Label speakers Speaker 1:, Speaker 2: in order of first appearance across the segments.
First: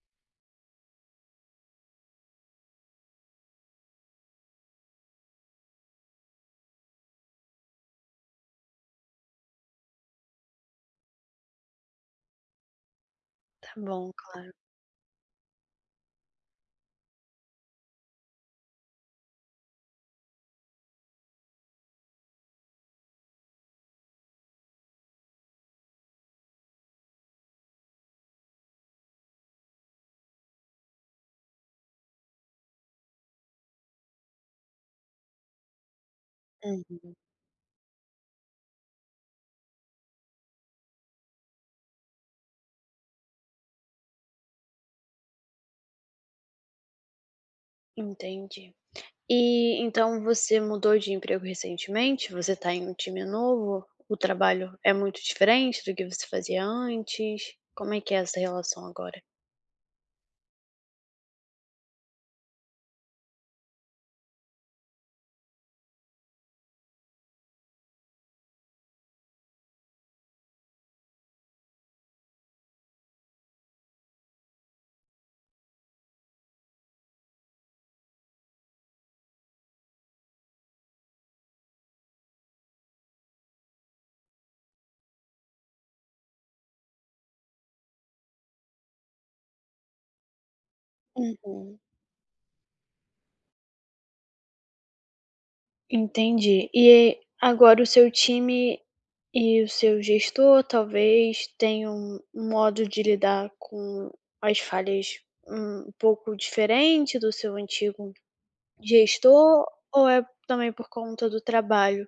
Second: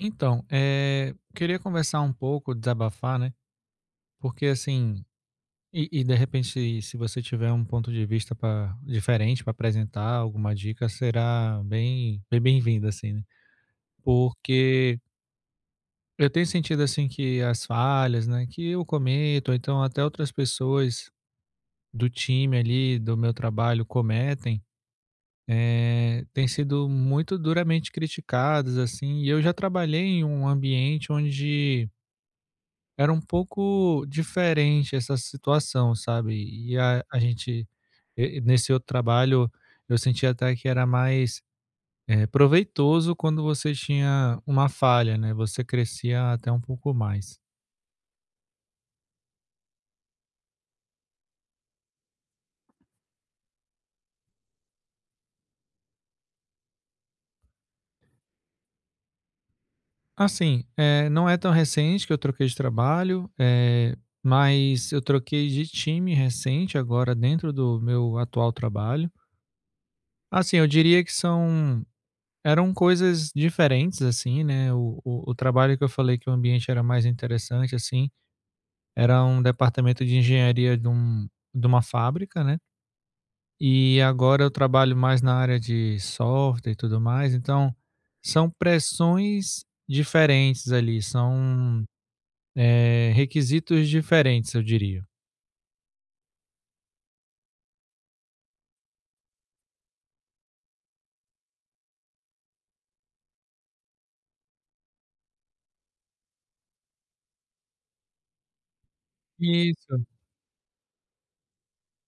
Speaker 1: Então, queria conversar um pouco, desabafar, né? Porque assim, e de repente, se você tiver um ponto de vista pra, diferente para apresentar, alguma dica, será bem, bem-vinda, assim, né?
Speaker 2: Tá bom, claro.
Speaker 1: Porque eu tenho sentido assim que as falhas, né, que eu cometo, ou então até outras pessoas do time ali, do meu trabalho, cometem, têm sido muito duramente criticadas, assim, e eu já trabalhei em um ambiente onde era um pouco diferente essa situação, sabe. E
Speaker 2: Uhum.
Speaker 1: a gente e nesse outro trabalho, eu senti até que era mais, proveitoso quando você tinha uma falha, né, você crescia até um pouco mais.
Speaker 2: Entendi. E então você mudou de emprego recentemente? Você tá em um time novo? O trabalho é muito diferente do que você fazia antes? Como é que é essa relação agora?
Speaker 1: Assim, não é tão recente que eu troquei de trabalho, mas eu troquei de time recente agora dentro do meu atual trabalho. Assim, eu diria que são eram coisas diferentes, assim, né, o trabalho que eu falei que o ambiente era mais interessante, assim, era um departamento de engenharia de um de uma fábrica, né, e agora eu trabalho mais na área de software e tudo mais, então são pressões diferentes ali,
Speaker 2: Uhum.
Speaker 1: são, requisitos diferentes, eu diria.
Speaker 2: Entendi. E agora o seu time e o seu gestor talvez tenham um modo de lidar com as falhas um pouco diferente do seu antigo gestor,
Speaker 1: Isso.
Speaker 2: ou é também por conta do trabalho?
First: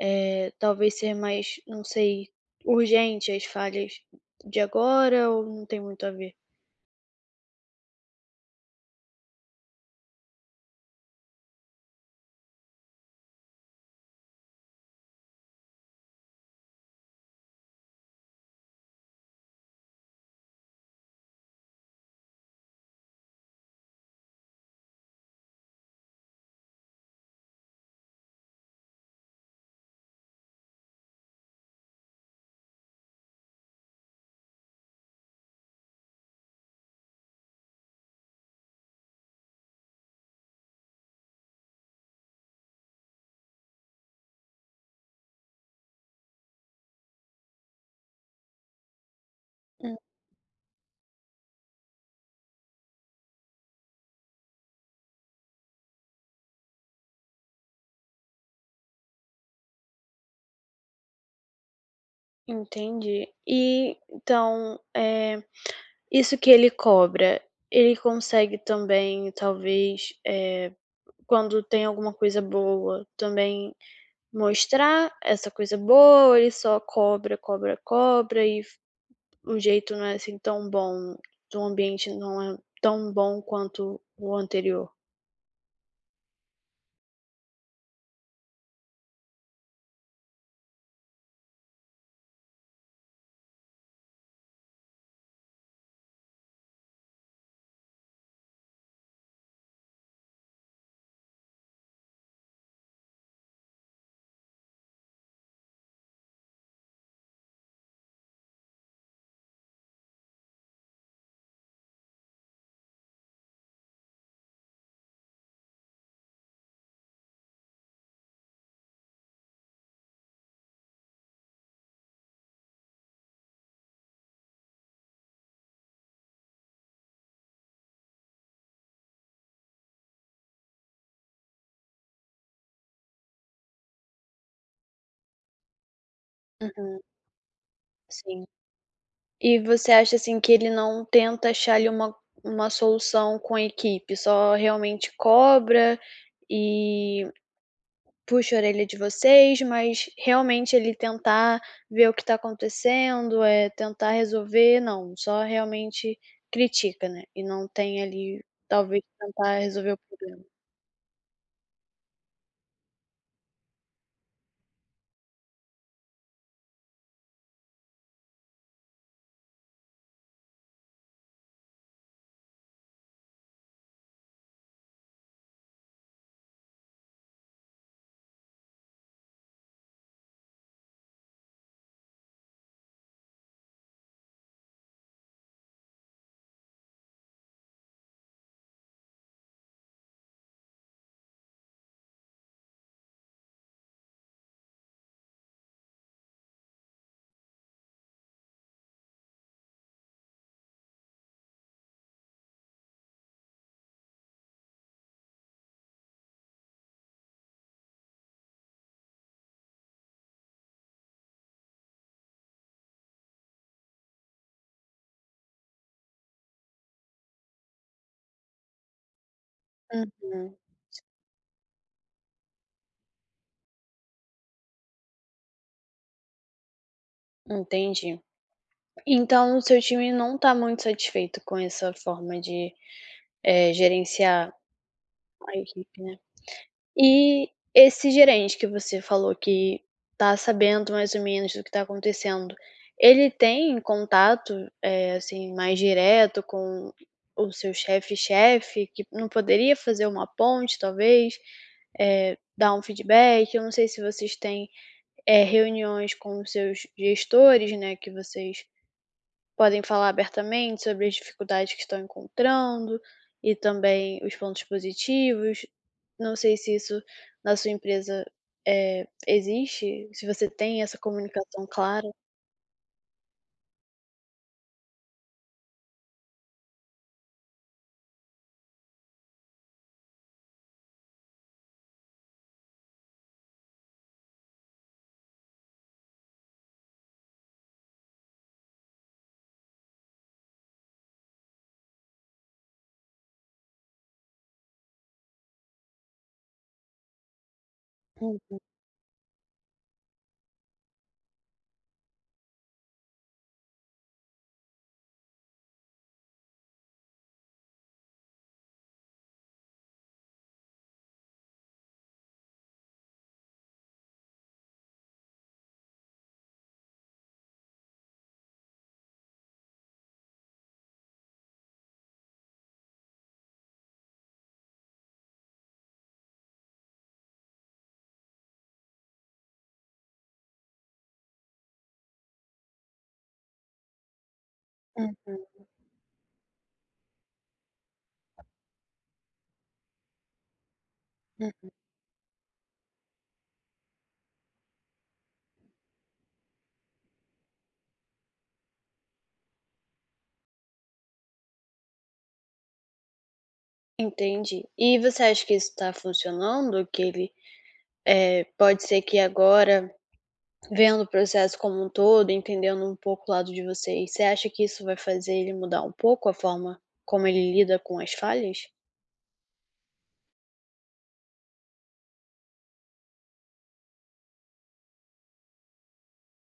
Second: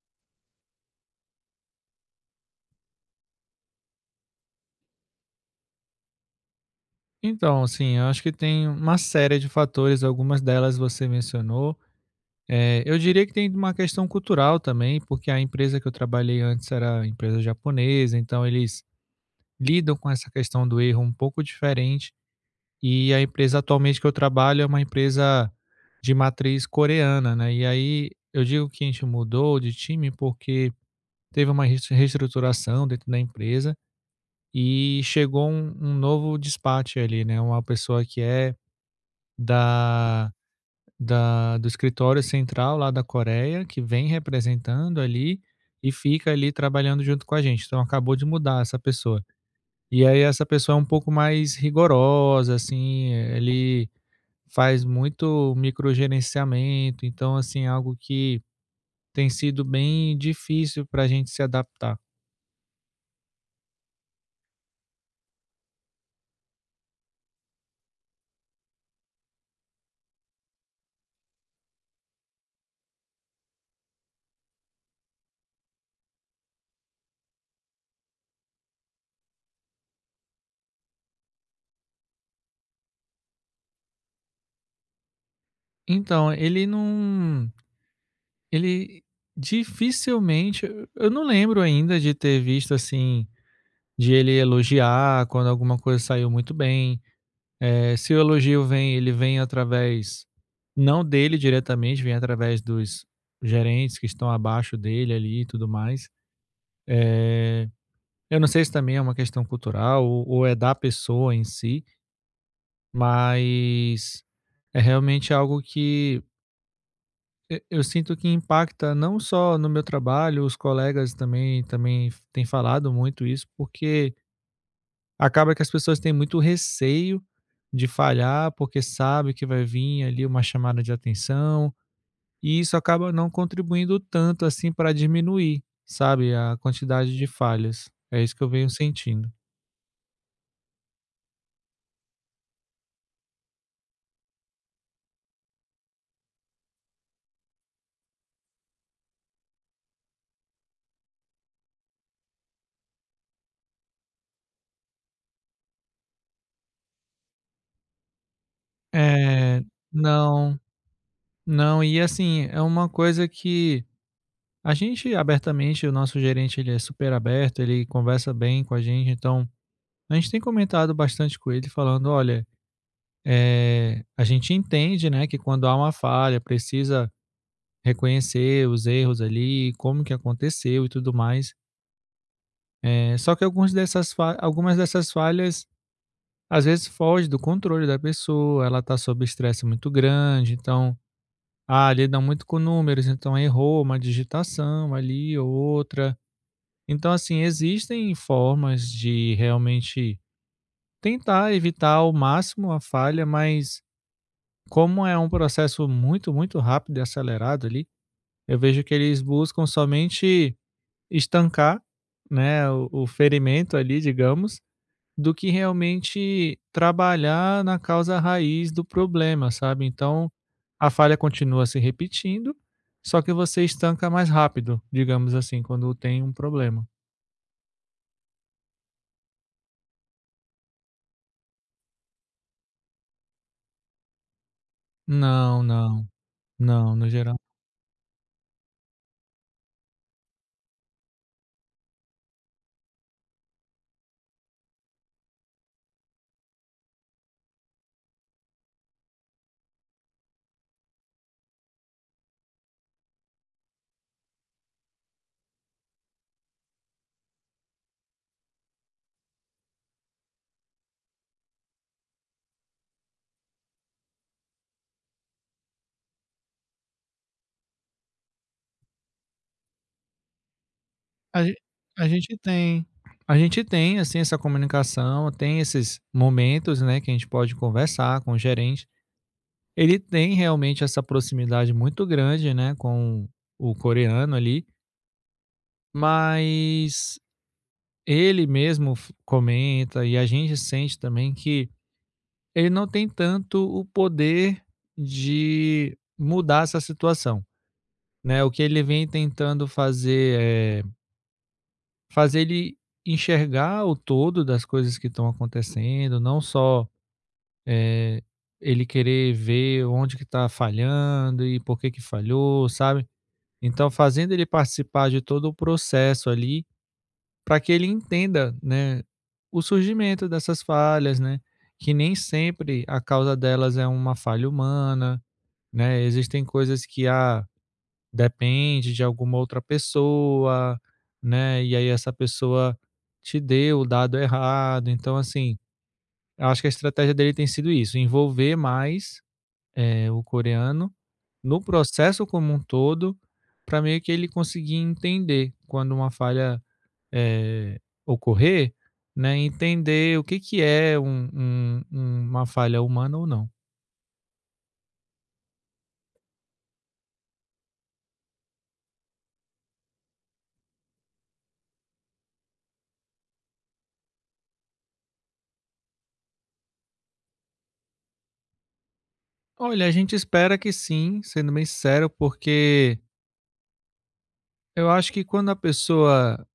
Speaker 2: Talvez ser mais, não sei, urgente as falhas de agora ou não tem muito a ver?
Speaker 1: Então, assim, eu acho que tem uma série de fatores, algumas delas você mencionou. É, eu diria que tem uma questão cultural também, porque a empresa que eu trabalhei antes era empresa japonesa, então eles lidam com essa questão do erro um pouco diferente. E a empresa atualmente que eu trabalho é uma empresa de matriz coreana, né? E aí eu digo que a gente mudou de time porque teve uma reestruturação dentro da empresa e chegou um novo despacho ali, né? Uma pessoa que é da da do escritório central lá da Coreia, que vem representando ali, e fica ali trabalhando junto com a gente. Então acabou de mudar essa pessoa.
Speaker 2: Hum,
Speaker 1: E aí essa pessoa é um pouco mais rigorosa, assim, ele faz muito microgerenciamento, então assim, algo que tem sido bem difícil para a gente se adaptar.
Speaker 2: entendi. E então, isso que ele cobra, ele consegue também talvez, quando tem alguma coisa boa, também mostrar essa coisa boa, ou ele só cobra, cobra, cobra e f o jeito não é assim tão bom, o ambiente não é tão bom quanto o anterior?
Speaker 1: Então, ele dificilmente, eu não lembro ainda de ter visto assim, de ele elogiar quando alguma coisa saiu muito bem. Se o elogio vem, ele vem através não dele diretamente, vem através dos gerentes que estão abaixo dele ali e tudo mais. Eh, eu não sei se também é uma questão cultural ou é da pessoa em si, mas é realmente algo que eu sinto que impacta não só no meu trabalho, os colegas também têm falado muito isso, porque acaba que as pessoas têm muito receio de falhar, porque sabe que vai vir ali uma chamada de atenção, e isso acaba não contribuindo tanto assim para diminuir, sabe, a
Speaker 2: Uhum,
Speaker 1: quantidade de falhas. É isso que
Speaker 2: sim.
Speaker 1: eu venho sentindo.
Speaker 2: E você acha, assim, que ele não tenta achar ali uma solução com a equipe, só realmente cobra e puxa a orelha de vocês, mas realmente ele tentar ver o que está acontecendo, é tentar resolver, não, só realmente critica, né, e não tem ali, talvez tentar
Speaker 1: É,
Speaker 2: resolver o problema.
Speaker 1: não, não, e assim, é uma coisa que a gente abertamente, o nosso gerente ele é super aberto, ele conversa bem com a gente, então a gente tem comentado bastante com ele falando, olha, a gente entende, né, que quando há uma falha, precisa reconhecer os erros ali, como que aconteceu e tudo mais. Só que algumas dessas falhas, às vezes, foge do controle da pessoa, ela está sob estresse muito grande, então, ah, lidam muito com números, então errou uma digitação ali ou outra. Então, assim, existem formas de realmente tentar evitar ao máximo a falha, mas como é um processo muito, muito rápido e acelerado ali, eu vejo que eles buscam somente estancar, né, o ferimento ali, digamos, do que realmente trabalhar na causa raiz do problema, sabe? Então,
Speaker 2: Uhum,
Speaker 1: a falha continua se repetindo, só que você estanca mais rápido, digamos assim, quando tem um problema.
Speaker 2: entendi. Então o seu time não está muito satisfeito com essa forma de, gerenciar a
Speaker 1: Não,
Speaker 2: equipe,
Speaker 1: não,
Speaker 2: né?
Speaker 1: não, no geral.
Speaker 2: E esse gerente que você falou que tá sabendo mais ou menos do que tá acontecendo, ele tem contato, eh, assim, mais direto com o seu chefe-chefe, que não poderia fazer uma ponte talvez? Dar um feedback? Eu não sei se vocês têm, reuniões com os seus gestores, né, que vocês podem falar abertamente sobre as dificuldades que estão encontrando e também os pontos positivos. Não sei se isso na sua empresa, existe, se você tem essa
Speaker 1: A gen
Speaker 2: comunicação clara.
Speaker 1: a gente tem, assim, essa comunicação, tem esses momentos, né, que a gente pode conversar com o gerente. Ele tem realmente essa proximidade muito grande, né, com o coreano ali, mas ele mesmo f comenta e a gente sente também que ele não tem tanto o poder de mudar essa situação,
Speaker 2: Hum,
Speaker 1: né. O que ele vem tentando fazer, fazer ele enxergar o todo das coisas que estão acontecendo, não só, eh, ele querer ver onde que está falhando e por que que falhou, sabe. Então fazendo ele participar de todo o processo ali, para que ele entenda, né, o surgimento dessas falhas, né, que nem sempre a causa delas é uma falha humana, né, existem coisas que, a depende de alguma outra pessoa, né, e aí essa pessoa te deu o dado errado.
Speaker 2: uhum,
Speaker 1: Então, assim,
Speaker 2: hum.
Speaker 1: eu acho que a estratégia dele tem sido isso, envolver mais, o coreano no
Speaker 2: Hum.
Speaker 1: processo como um todo, para meio que ele conseguir entender quando uma falha, eh, ocorrer, né, entender o que que é um uma falha humana ou não.
Speaker 2: Entendi. E você acha que isso está funcionando? Que ele, pode ser que agora, vendo o processo como um todo, entendendo um pouco o lado de vocês, você acha que isso vai fazer ele mudar um pouco a forma como ele lida com as falhas?
Speaker 1: Olha, a gente espera que sim, sendo bem sincero, porque eu acho que quando a pessoa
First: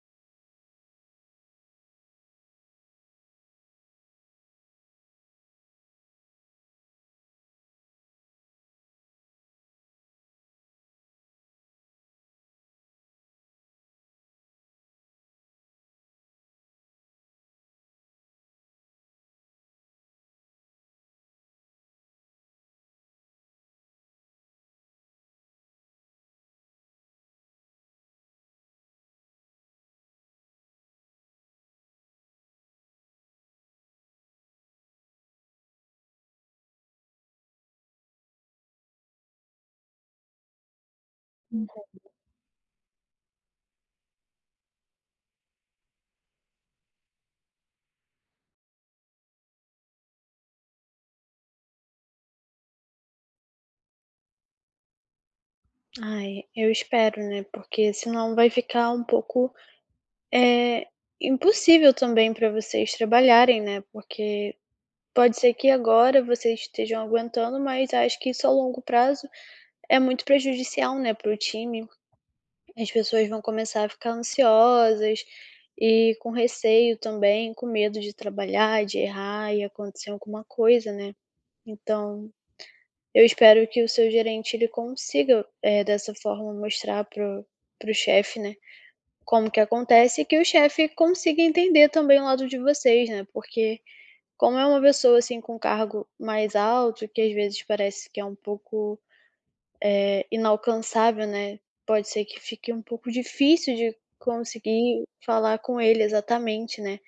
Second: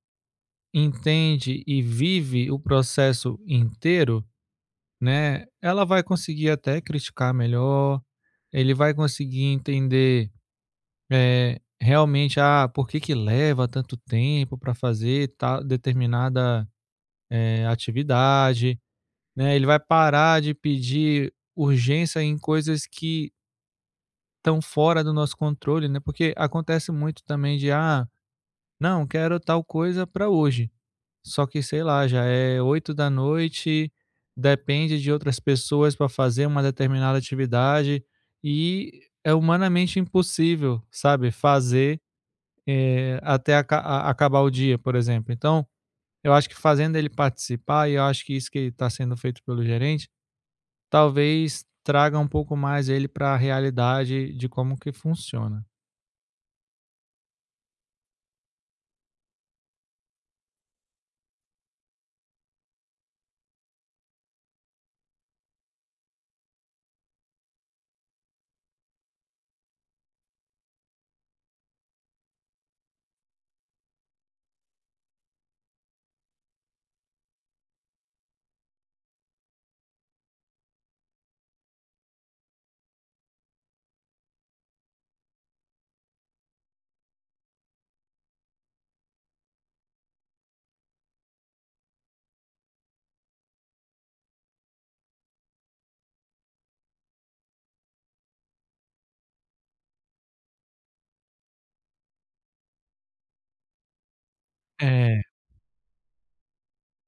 Speaker 1: entende e vive o processo inteiro, né, ela vai conseguir até criticar melhor, ele vai conseguir entender, realmente, ah, por que que leva tanto tempo para fazer ta determinada, atividade, né, ele vai parar de pedir urgência em coisas que estão fora do nosso controle, né, porque acontece muito também de: "Ah, não, quero tal coisa para hoje". Só que, sei lá, já é 8 da noite. Depende de outras pessoas para fazer uma determinada atividade e é humanamente impossível, sabe, fazer, até acabar o dia, por exemplo. Então, eu acho que fazendo ele participar, e eu acho que isso que está sendo feito pelo gerente, talvez traga um pouco mais ele para a realidade de como que funciona.
Speaker 2: Ai, eu espero, né, porque senão vai ficar um pouco, é impossível também para vocês trabalharem, né, porque pode ser que agora vocês estejam aguentando, mas acho que isso a longo prazo é muito prejudicial, né, para o time. As pessoas vão começar a ficar ansiosas e com receio também, com medo de trabalhar, de errar e acontecer alguma coisa, né. Então, eu espero que o seu gerente ele consiga, dessa forma mostrar para o para o chefe, né, como que acontece, que o chefe consiga entender também o lado de vocês, né, porque como é uma pessoa, assim, com cargo mais alto, que às vezes parece que é um pouco, inalcançável, né, pode ser que fique um pouco difícil de conseguir
Speaker 1: É,
Speaker 2: falar com ele exatamente, né,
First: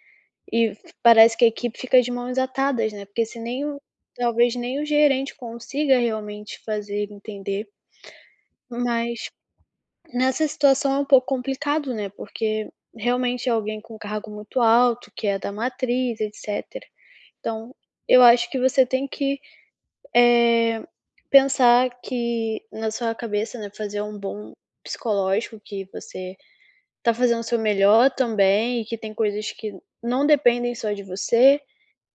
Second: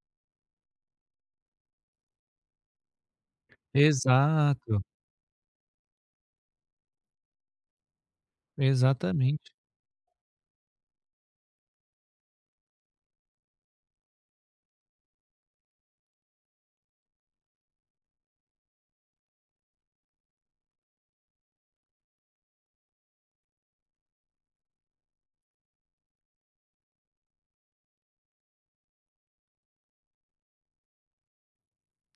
Speaker 2: e parece que a equipe fica de mãos atadas, né, porque se nem o talvez nem
Speaker 1: exato,
Speaker 2: o gerente consiga realmente fazer ele entender, mas
Speaker 1: exatamente.
Speaker 2: nessa situação é um pouco complicado, né, porque realmente é alguém com um cargo muito alto, que é da matriz, etcétera. Então, eu acho que você tem que, eh, pensar que na sua cabeça, né, fazer um bom psicológico, que você tá fazendo o seu melhor também e que tem coisas que não dependem só de você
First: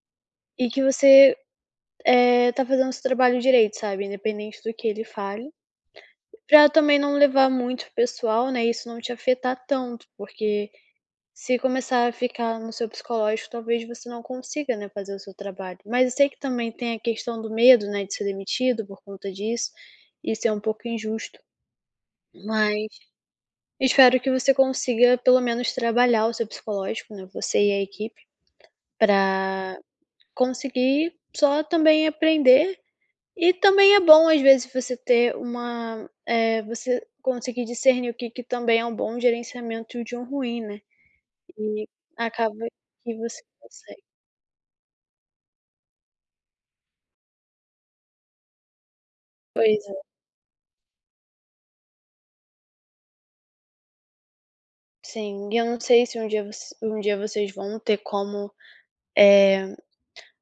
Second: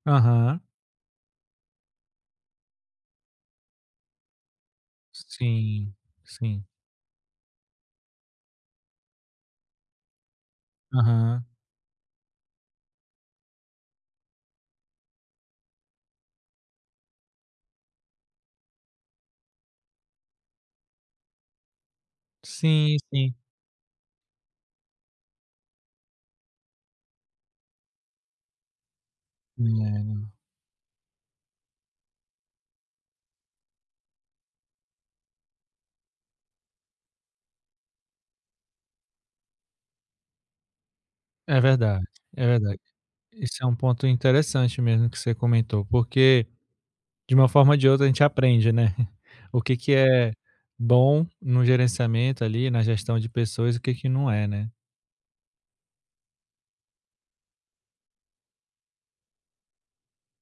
Speaker 1: Aham.
Speaker 2: e que você, tá fazendo o seu trabalho direito, sabe, independente do que ele fale,
Speaker 1: Sim, sim.
Speaker 2: pra também não levar muito pro pessoal, né, isso não te afetar tanto, porque
Speaker 1: Aham.
Speaker 2: se começar a ficar no seu psicológico, talvez você não consiga, né, fazer o seu trabalho. Mas eu sei que também tem a questão do medo, né, de ser demitido por conta disso. Isso é um pouco injusto, mas
Speaker 1: Sim, sim.
Speaker 2: espero que você consiga pelo menos trabalhar o seu psicológico, né, você e a equipe, para conseguir só também aprender. E também é bom, às vezes, você ter uma, você conseguir discernir o que que também é um bom gerenciamento e o de um ruim, né,
Speaker 1: É, é
Speaker 2: e
Speaker 1: verdade, é
Speaker 2: acaba
Speaker 1: verdade.
Speaker 2: que você
Speaker 1: Esse é um
Speaker 2: consegue.
Speaker 1: ponto interessante mesmo que você comentou, porque de uma forma ou de outra a gente aprende, né, o que
Speaker 2: Pois
Speaker 1: que
Speaker 2: é,
Speaker 1: é bom no gerenciamento ali, na gestão de pessoas, e o que que não é, né.
Speaker 2: sim. E eu não sei se um dia voc um dia vocês vão ter como, eh,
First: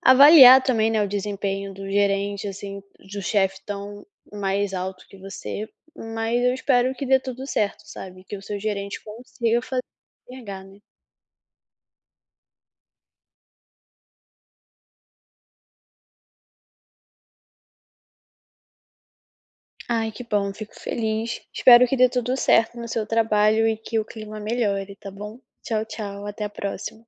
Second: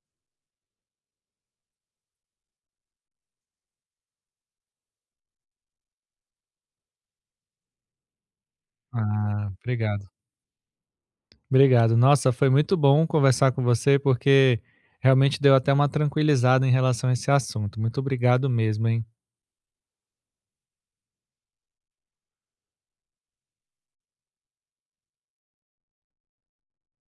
Speaker 2: avaliar também, né, o desempenho do gerente, assim, do chefe tão mais alto que você, mas eu espero que dê tudo certo, sabe, que o seu gerente
Speaker 1: Ah,
Speaker 2: consiga fazer
Speaker 1: obrigado.
Speaker 2: enxergar, né.
Speaker 1: Obrigado. Nossa, foi muito bom conversar com você, porque realmente deu até uma tranquilizada em relação a esse assunto. Muito obrigado mesmo, hein.
Speaker 2: Ai, que bom, fico feliz. Espero que dê tudo certo no seu trabalho e que o clima melhore, tá bom? Tchau, tchau, até a próxima.